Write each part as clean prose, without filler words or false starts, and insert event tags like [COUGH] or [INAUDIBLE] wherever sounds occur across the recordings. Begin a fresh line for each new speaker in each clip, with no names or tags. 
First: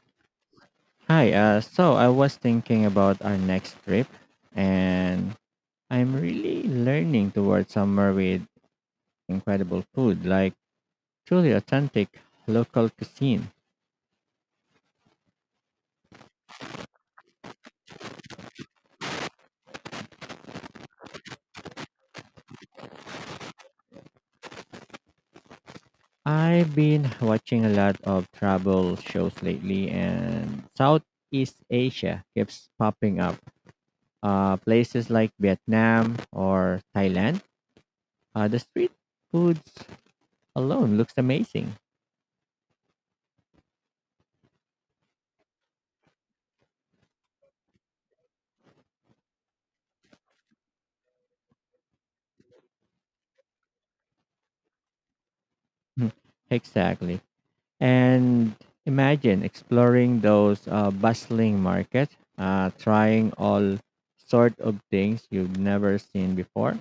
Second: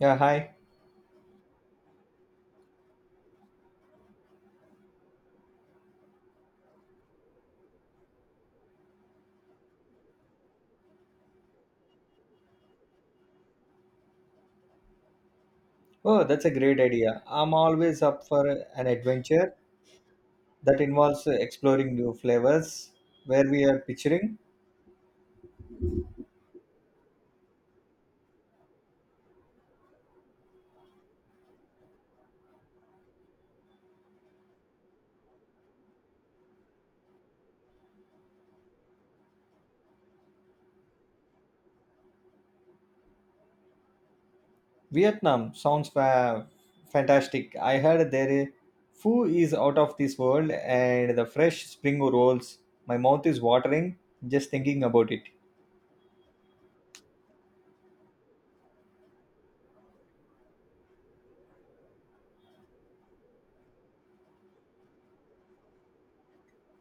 Yeah, hi.
Hi, so I was thinking about our next trip, and I'm really learning towards somewhere with incredible food, like truly authentic local cuisine.
Oh, that's a great idea. I'm always up for an adventure that involves exploring new flavors. Where we are picturing
I've been watching a lot of travel shows lately, and Southeast Asia keeps popping up. Places like Vietnam or Thailand, the street foods alone looks amazing.
Vietnam sounds fantastic. I heard their food is out of this world, and the fresh spring rolls. My mouth is watering just thinking about it.
[LAUGHS] Exactly. And imagine exploring those bustling market, trying all sort of things you've never seen before.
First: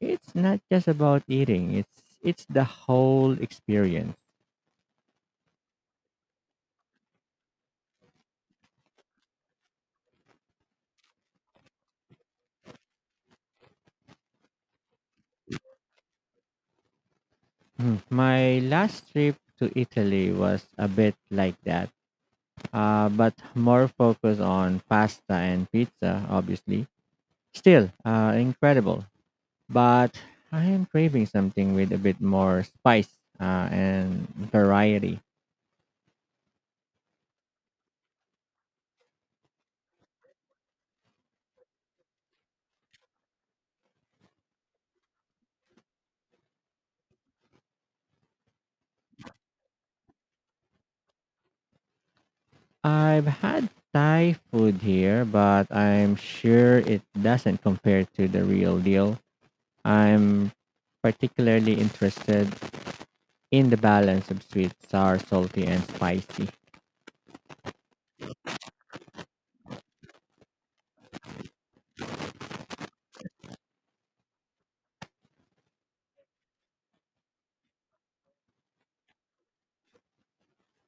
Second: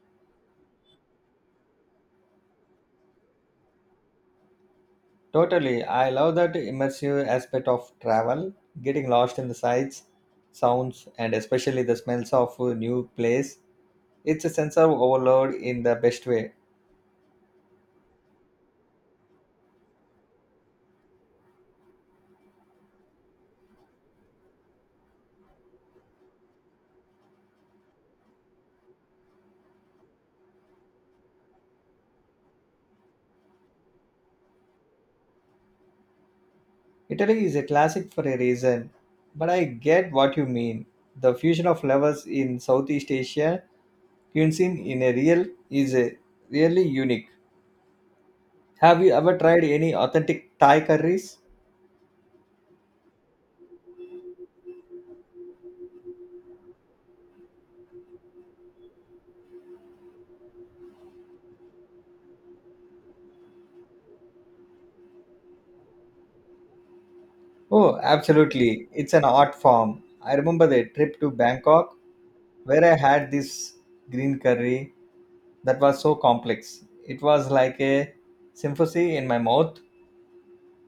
It's not just about eating; it's the whole experience.
Totally, I love that immersive aspect of travel, getting lost in the sights, sounds, and especially the smells of a new place. It's a sense of overload in the best way.
Mm. My last trip to Italy was a bit like that, but more focused on pasta and pizza, obviously. Still, incredible. But I am craving something with a bit more spice and variety.
Italy is a classic for a reason, but I get what you mean. The fusion of flavors in Southeast Asia cuisine in a real is a really unique. Have you ever tried any authentic Thai curries?
I've had Thai food here, but I'm sure it doesn't compare to the real deal. I'm particularly interested in the balance of sweet, sour, salty, and spicy.
Oh, absolutely. It's an art form. I remember the trip to Bangkok where I had this green curry that was so complex. It was like a symphony in my mouth.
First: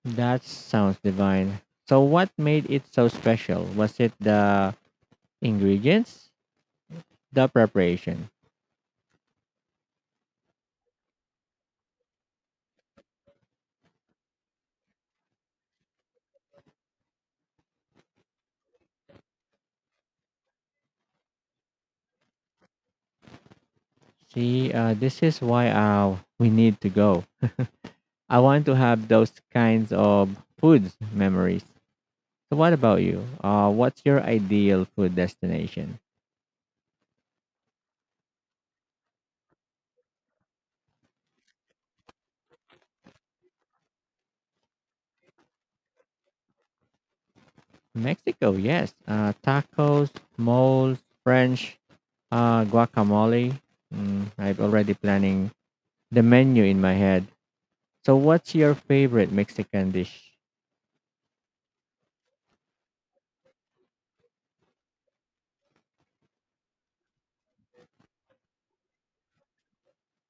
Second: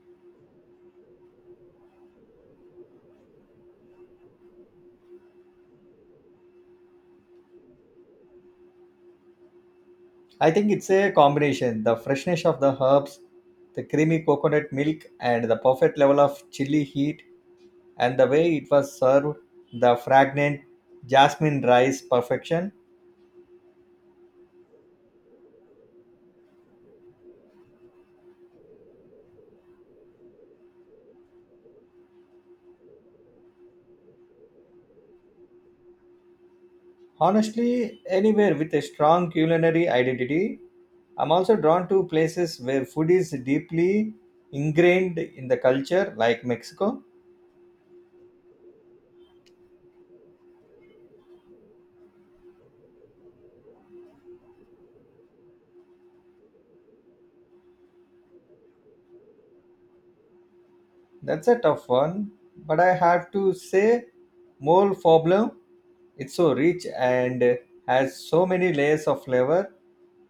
That sounds divine. So, what made it so special? Was it the ingredients, the preparation?
I think it's a combination the freshness of the herbs, the creamy coconut milk, and the perfect level of chili heat, and the way it was served, the fragrant jasmine rice perfection.
See, this is why we need to go. I want to have those kinds of foods memories. So, what about you? What's your ideal food destination?
Honestly, anywhere with a strong culinary identity, I'm also drawn to places where food is deeply ingrained in the culture, like Mexico.
Mexico, yes. Tacos, moles, French, guacamole. Mm, I'm already planning the menu in my head. So, what's your favorite Mexican dish?
That's a tough one, but I have to say, more problem it's so rich and has so many layers of flavor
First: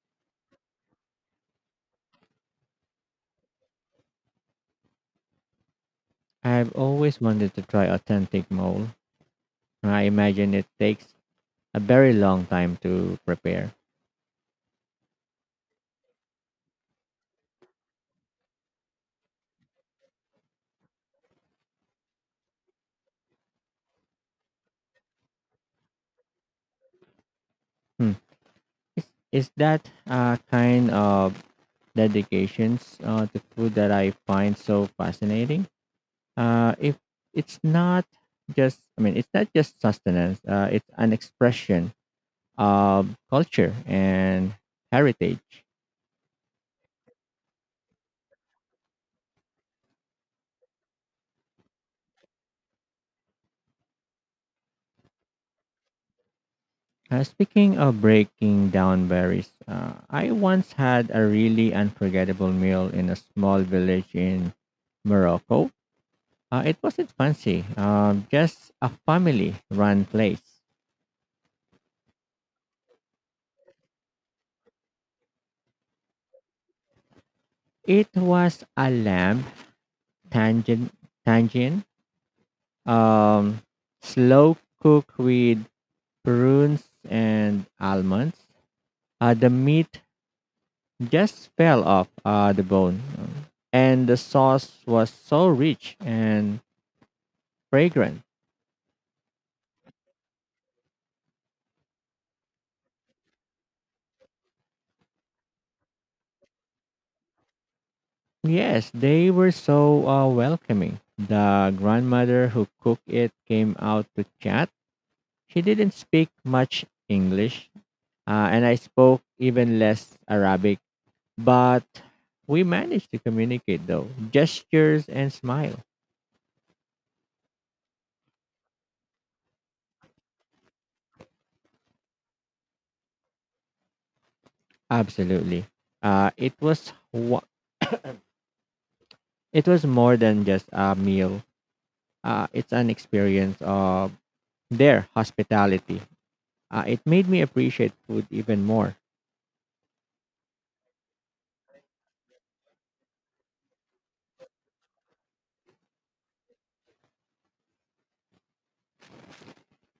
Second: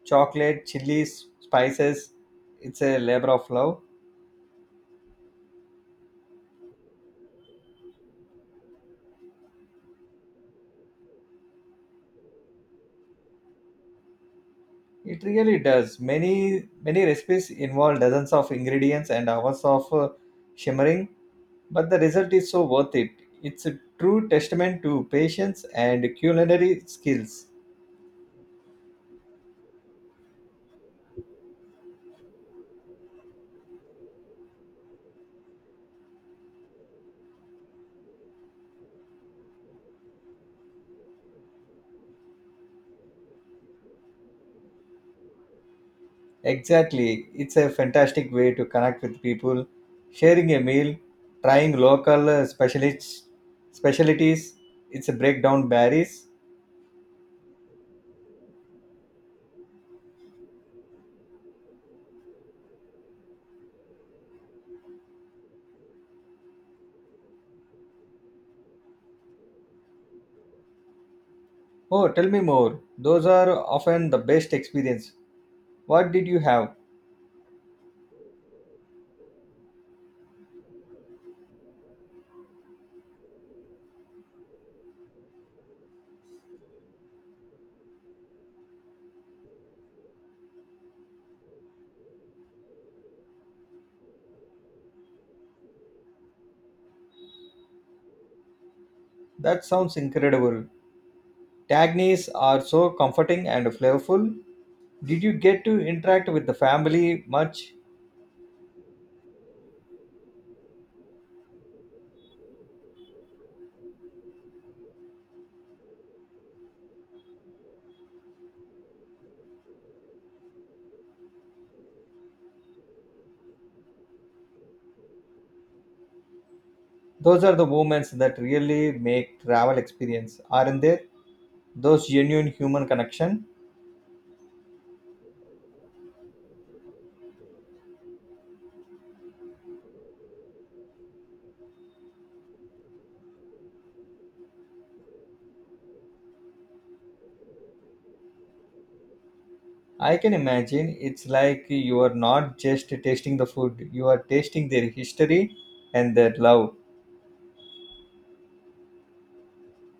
chocolate, chilies, spices. It's a labor of love.
I've always wanted to try authentic mole. I imagine it takes a very long time to prepare.
It really does. Many recipes involve dozens of ingredients and hours of shimmering, but the result is so worth it. It's a true testament to patience and culinary skills.
Hmm. Is, is that kind of dedications to food that I find so fascinating? If it's not just it's not just sustenance, it's an expression of culture and heritage.
Exactly. It's a fantastic way to connect with people, sharing a meal, trying local specialties. It's a breakdown barriers.
Uh, speaking of breaking down berries, I once had a really unforgettable meal in a small village in Morocco. It wasn't fancy, just a family run place.
Oh, tell me more. Those are often the best experience. What did you have?
It was a lamb tangent tangent, um, slow cook with prunes, and almonds. The meat just fell off the bone. And the sauce was so rich and fragrant.
That sounds incredible. Tagnis are so comforting and flavorful. Did you get to interact with the family much?
Yes, they were so welcoming. The grandmother who cooked it came out to chat. She didn't speak much English, and I spoke even less Arabic, but we managed to communicate though. Gestures and smile.
Those are the moments that really make travel experience, aren't there? Those genuine human connection.
Absolutely. Uh, it was wa- It was more than just a meal. It's an experience of their hospitality. It made me appreciate food even more.
I can imagine it's like you are not just tasting the food, you are tasting their history and their love.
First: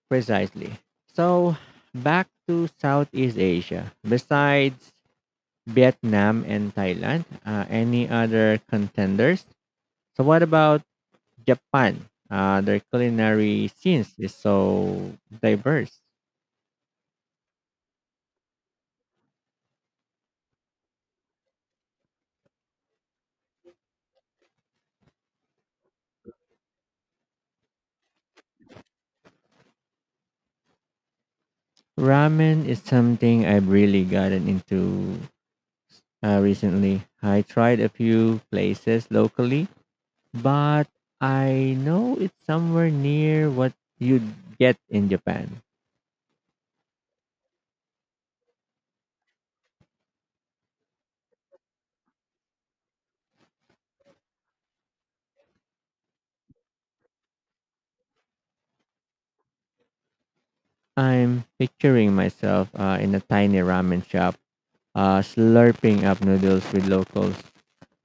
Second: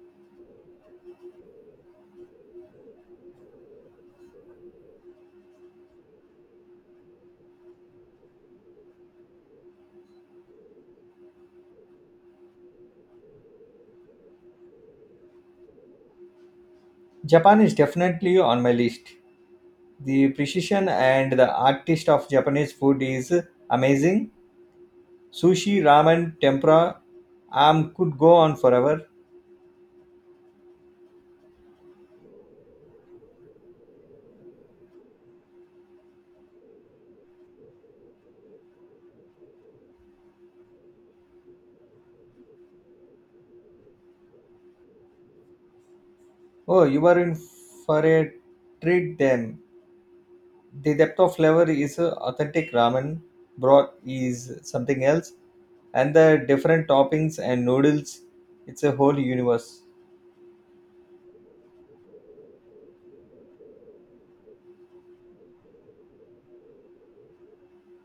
Precisely. So, back to Southeast Asia. Besides Vietnam and Thailand, any other contenders? So, what about Japan? Their culinary scenes is so diverse.
Japan is definitely on my list. The precision and the artist of Japanese food is amazing. Sushi, ramen, tempura, I could go on forever.
Ramen is something I've really gotten into recently. I tried a few places locally, but I know it's somewhere near what you'd get in Japan.
Oh, you are in for a treat then. The depth of flavor is authentic ramen broth is something else, and the different toppings and noodles, it's a whole universe.
I'm picturing myself in a tiny ramen shop, slurping up noodles with locals.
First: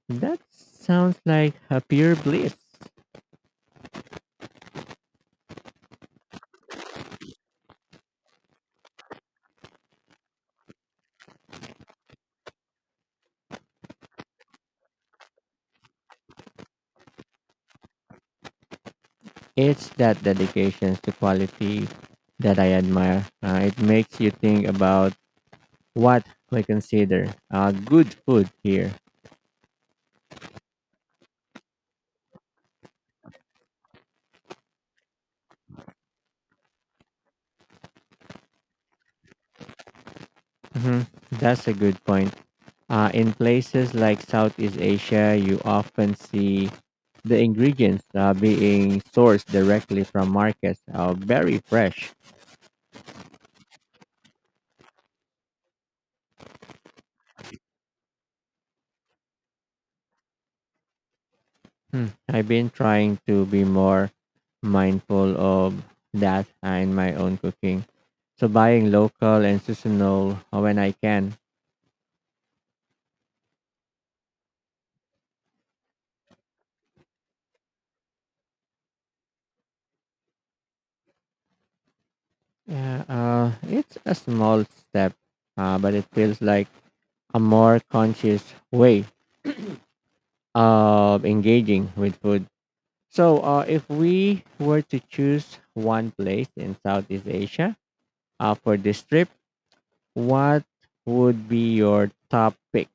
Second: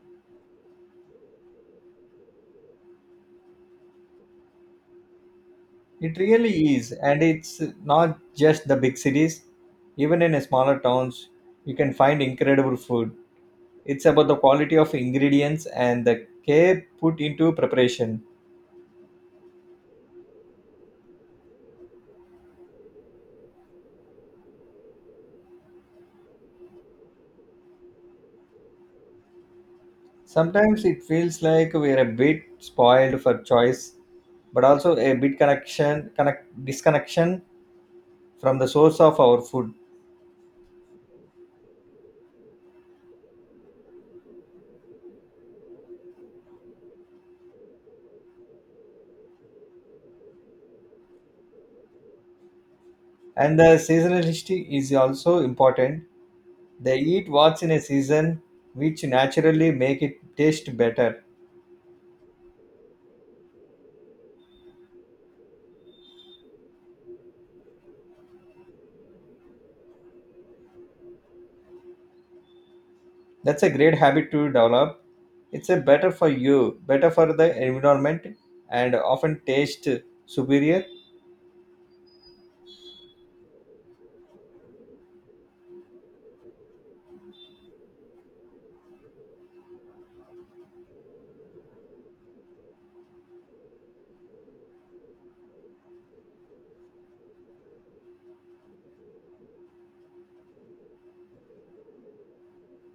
That sounds like a pure bliss.
It really is, and it's not just the big cities, even in smaller towns you can find incredible food. It's about the quality of ingredients and the care put into preparation.
It's that dedication to quality that I admire. It makes you think about what we consider good food here.
Sometimes it feels like we're a bit spoiled for choice, but also a bit connection connect disconnection from the source of our food.
Hmm. That's a good point. In places like Southeast Asia, you often see the ingredients being sourced directly from markets, very fresh.
And the seasonality is also important. They eat what's in a season, which naturally make it taste better.
Hmm. I've been trying to be more mindful of that in my own cooking. So buying local and seasonal when I can.
That's a great habit to develop. It's a better for you, better for the environment, and often taste superior.
Yeah, it's a small step, but it feels like a more conscious way of engaging with food. So, if we were to choose one place in Southeast Asia for this trip, what would be your top pick?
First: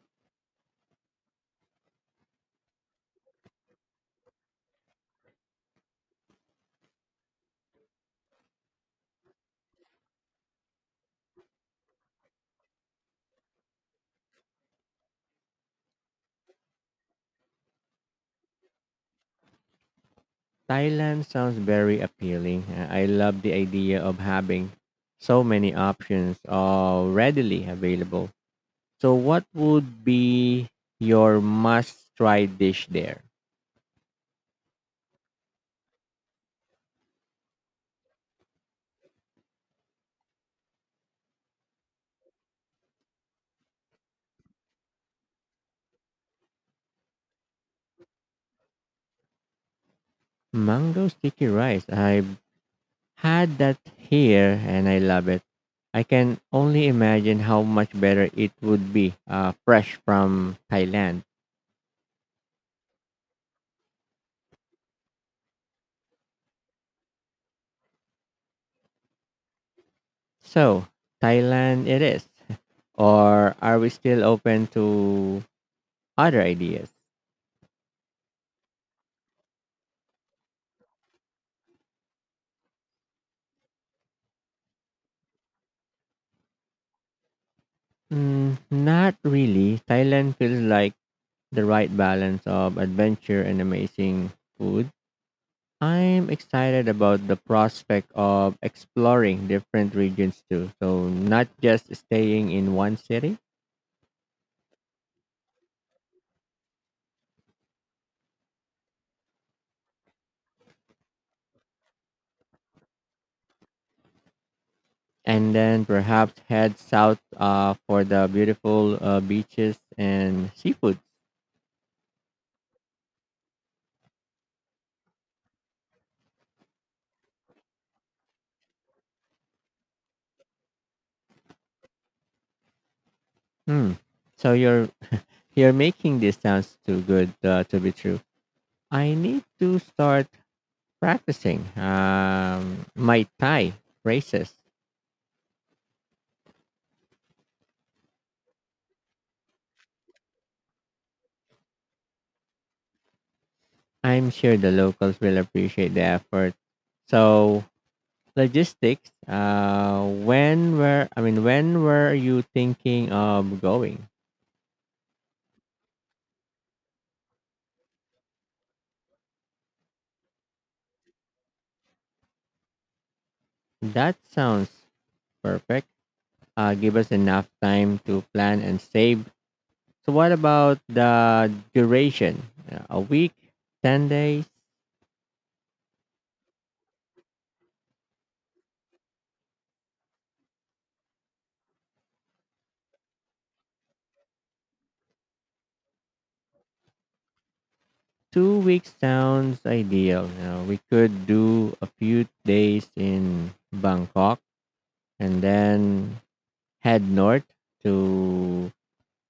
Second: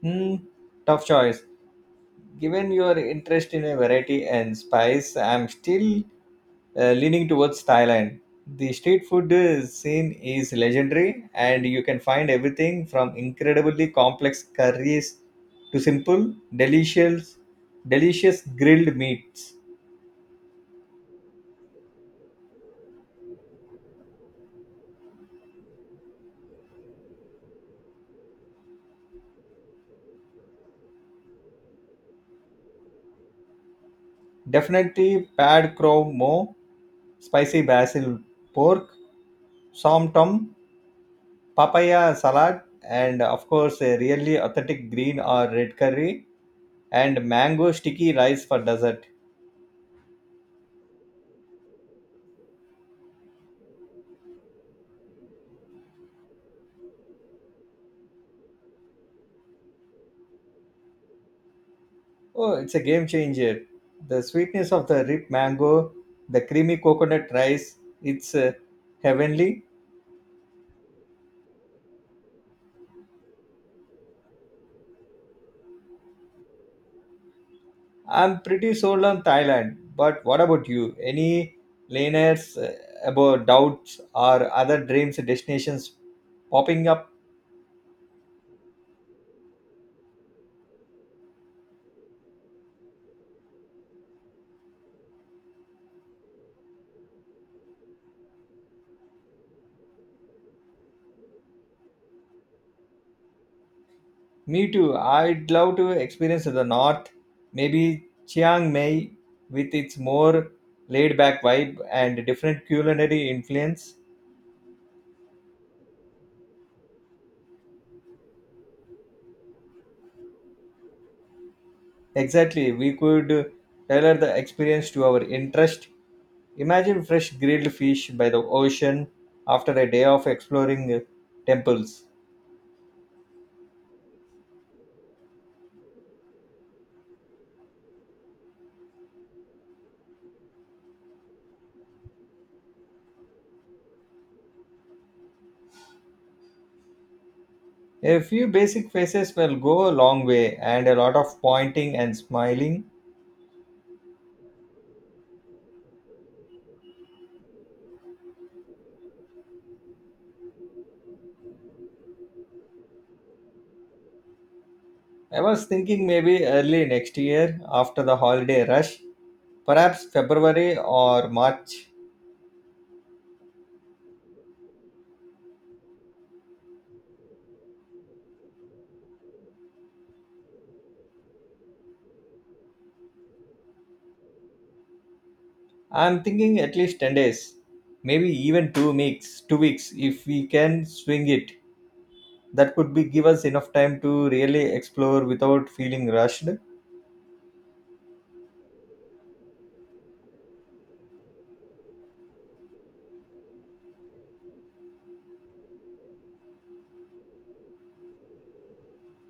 Hmm, tough choice. Given your interest in a variety and spice, I'm still leaning towards Thailand. The street food scene is legendary, and you can find everything from incredibly complex curries to simple, delicious grilled meats.
Thailand sounds very appealing. I love the idea of having so many options readily available. So, what would be your must try dish there?
Definitely pad crow mo, spicy basil pork, som tom, papaya salad, and of course a really authentic green or red curry, and mango sticky rice for dessert.
Mango sticky rice. I've had that here and I love it. I can only imagine how much better it would be fresh from Thailand.
Oh, it's a game changer. The sweetness of the ripe mango, the creamy coconut rice, it's heavenly.
So, Thailand it is. Or are we still open to other ideas?
I'm pretty sold on Thailand, but what about you? Any laners about doubts or other dreams destinations popping up?
Mm, not really. Thailand feels like the right balance of adventure and amazing food. I'm excited about the prospect of exploring different regions too. So, not just staying in one city.
Me too. I'd love to experience the north, maybe Chiang Mai with its more laid back vibe and different culinary influence.
And then perhaps head south for the beautiful beaches and seafood.
Exactly, we could tailor the experience to our interest. Imagine fresh grilled fish by the ocean after a day of exploring temples.
Hmm. So you're making this sounds too good to be true. I need to start practicing my Thai phrases.
A few basic faces will go a long way, and a lot of pointing and smiling.
I'm sure the locals will appreciate the effort. So logistics. When were you thinking of going?
I was thinking maybe early next year after the holiday rush, perhaps February or March.
That sounds perfect. Give us enough time to plan and save. So, what about the duration? A week, 10 days,
I'm thinking at least 10 days, maybe even 2 weeks if we can swing it. That could be give us enough time to really explore without feeling rushed.
2 weeks sounds ideal. You know, we could do a few days in Bangkok and then head north to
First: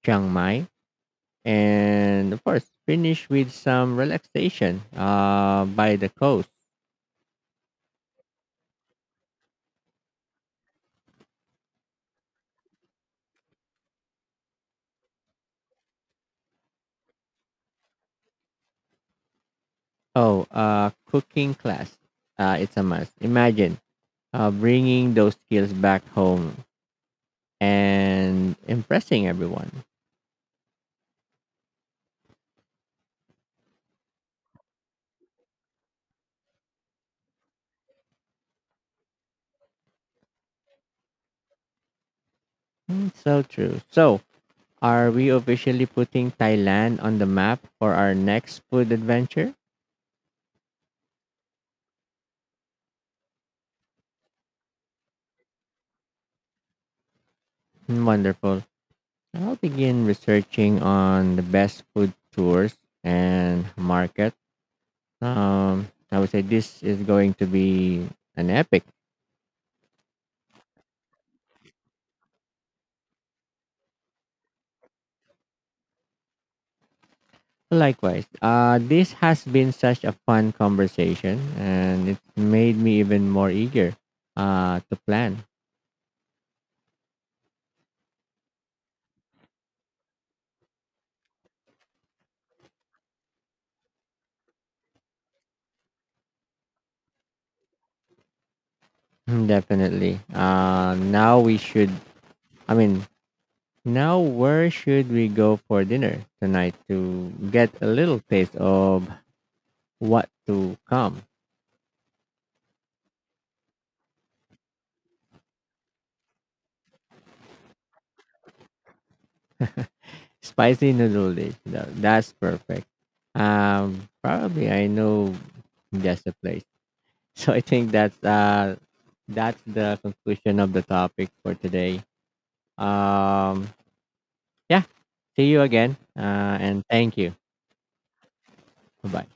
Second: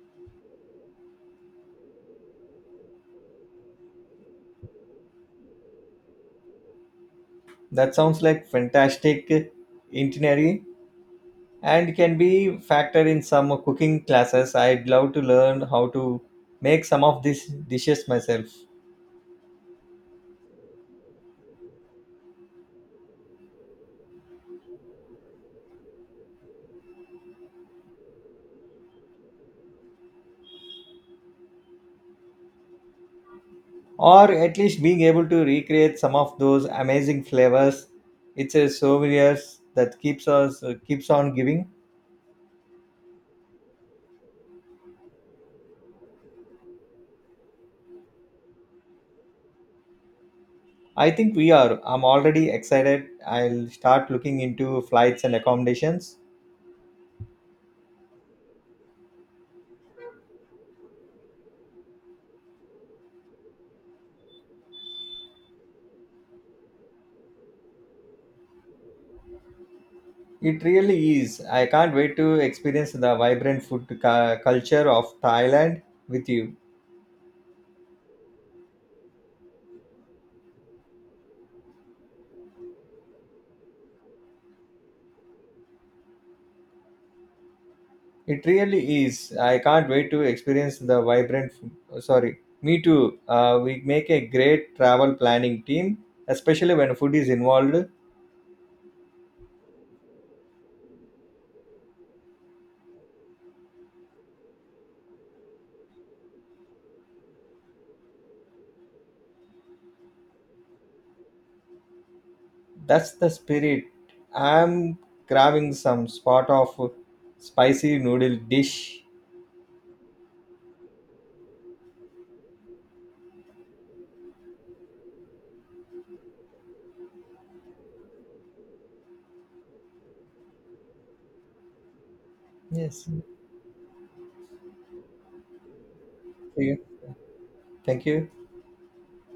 Chiang Mai. And of course, finish with some relaxation by the coast.
That sounds like fantastic itinerary, and can be factored in some cooking classes. I'd love to learn how to make some of these dishes myself,
Oh, cooking class. It's a must. Imagine bringing those skills back home and impressing everyone.
or at least being able to recreate some of those amazing flavors. It's a souvenirs that keeps on giving.
Mm, so true. So, are we officially putting Thailand on the map for our next food adventure?
I think we are, I'm already excited. I'll start looking into flights and accommodations.
Mm, wonderful. I'll begin researching on the best food tours and market. I would say this is going to be an epic.
It really is. I can't wait to experience the vibrant culture of Thailand with you.
Likewise, this has been such a fun conversation, and it made me even more eager to plan.
It really is. I can't wait to experience the vibrant food. Oh, Sorry, Me too. We make a great travel planning team, especially when food is involved.
[LAUGHS] Mm, definitely. Now we should. I mean, now where should we go for dinner tonight to get a little taste of what to come?
That's the spirit. I'm grabbing some spot of spicy noodle dish.
Spicy noodle dish. That's perfect. Probably I know just a place. [LAUGHS] So I think that's the conclusion of the topic for today.
Yes.
Um, yeah. See you again.
See you.
And thank you.
Thank you.
Bye bye.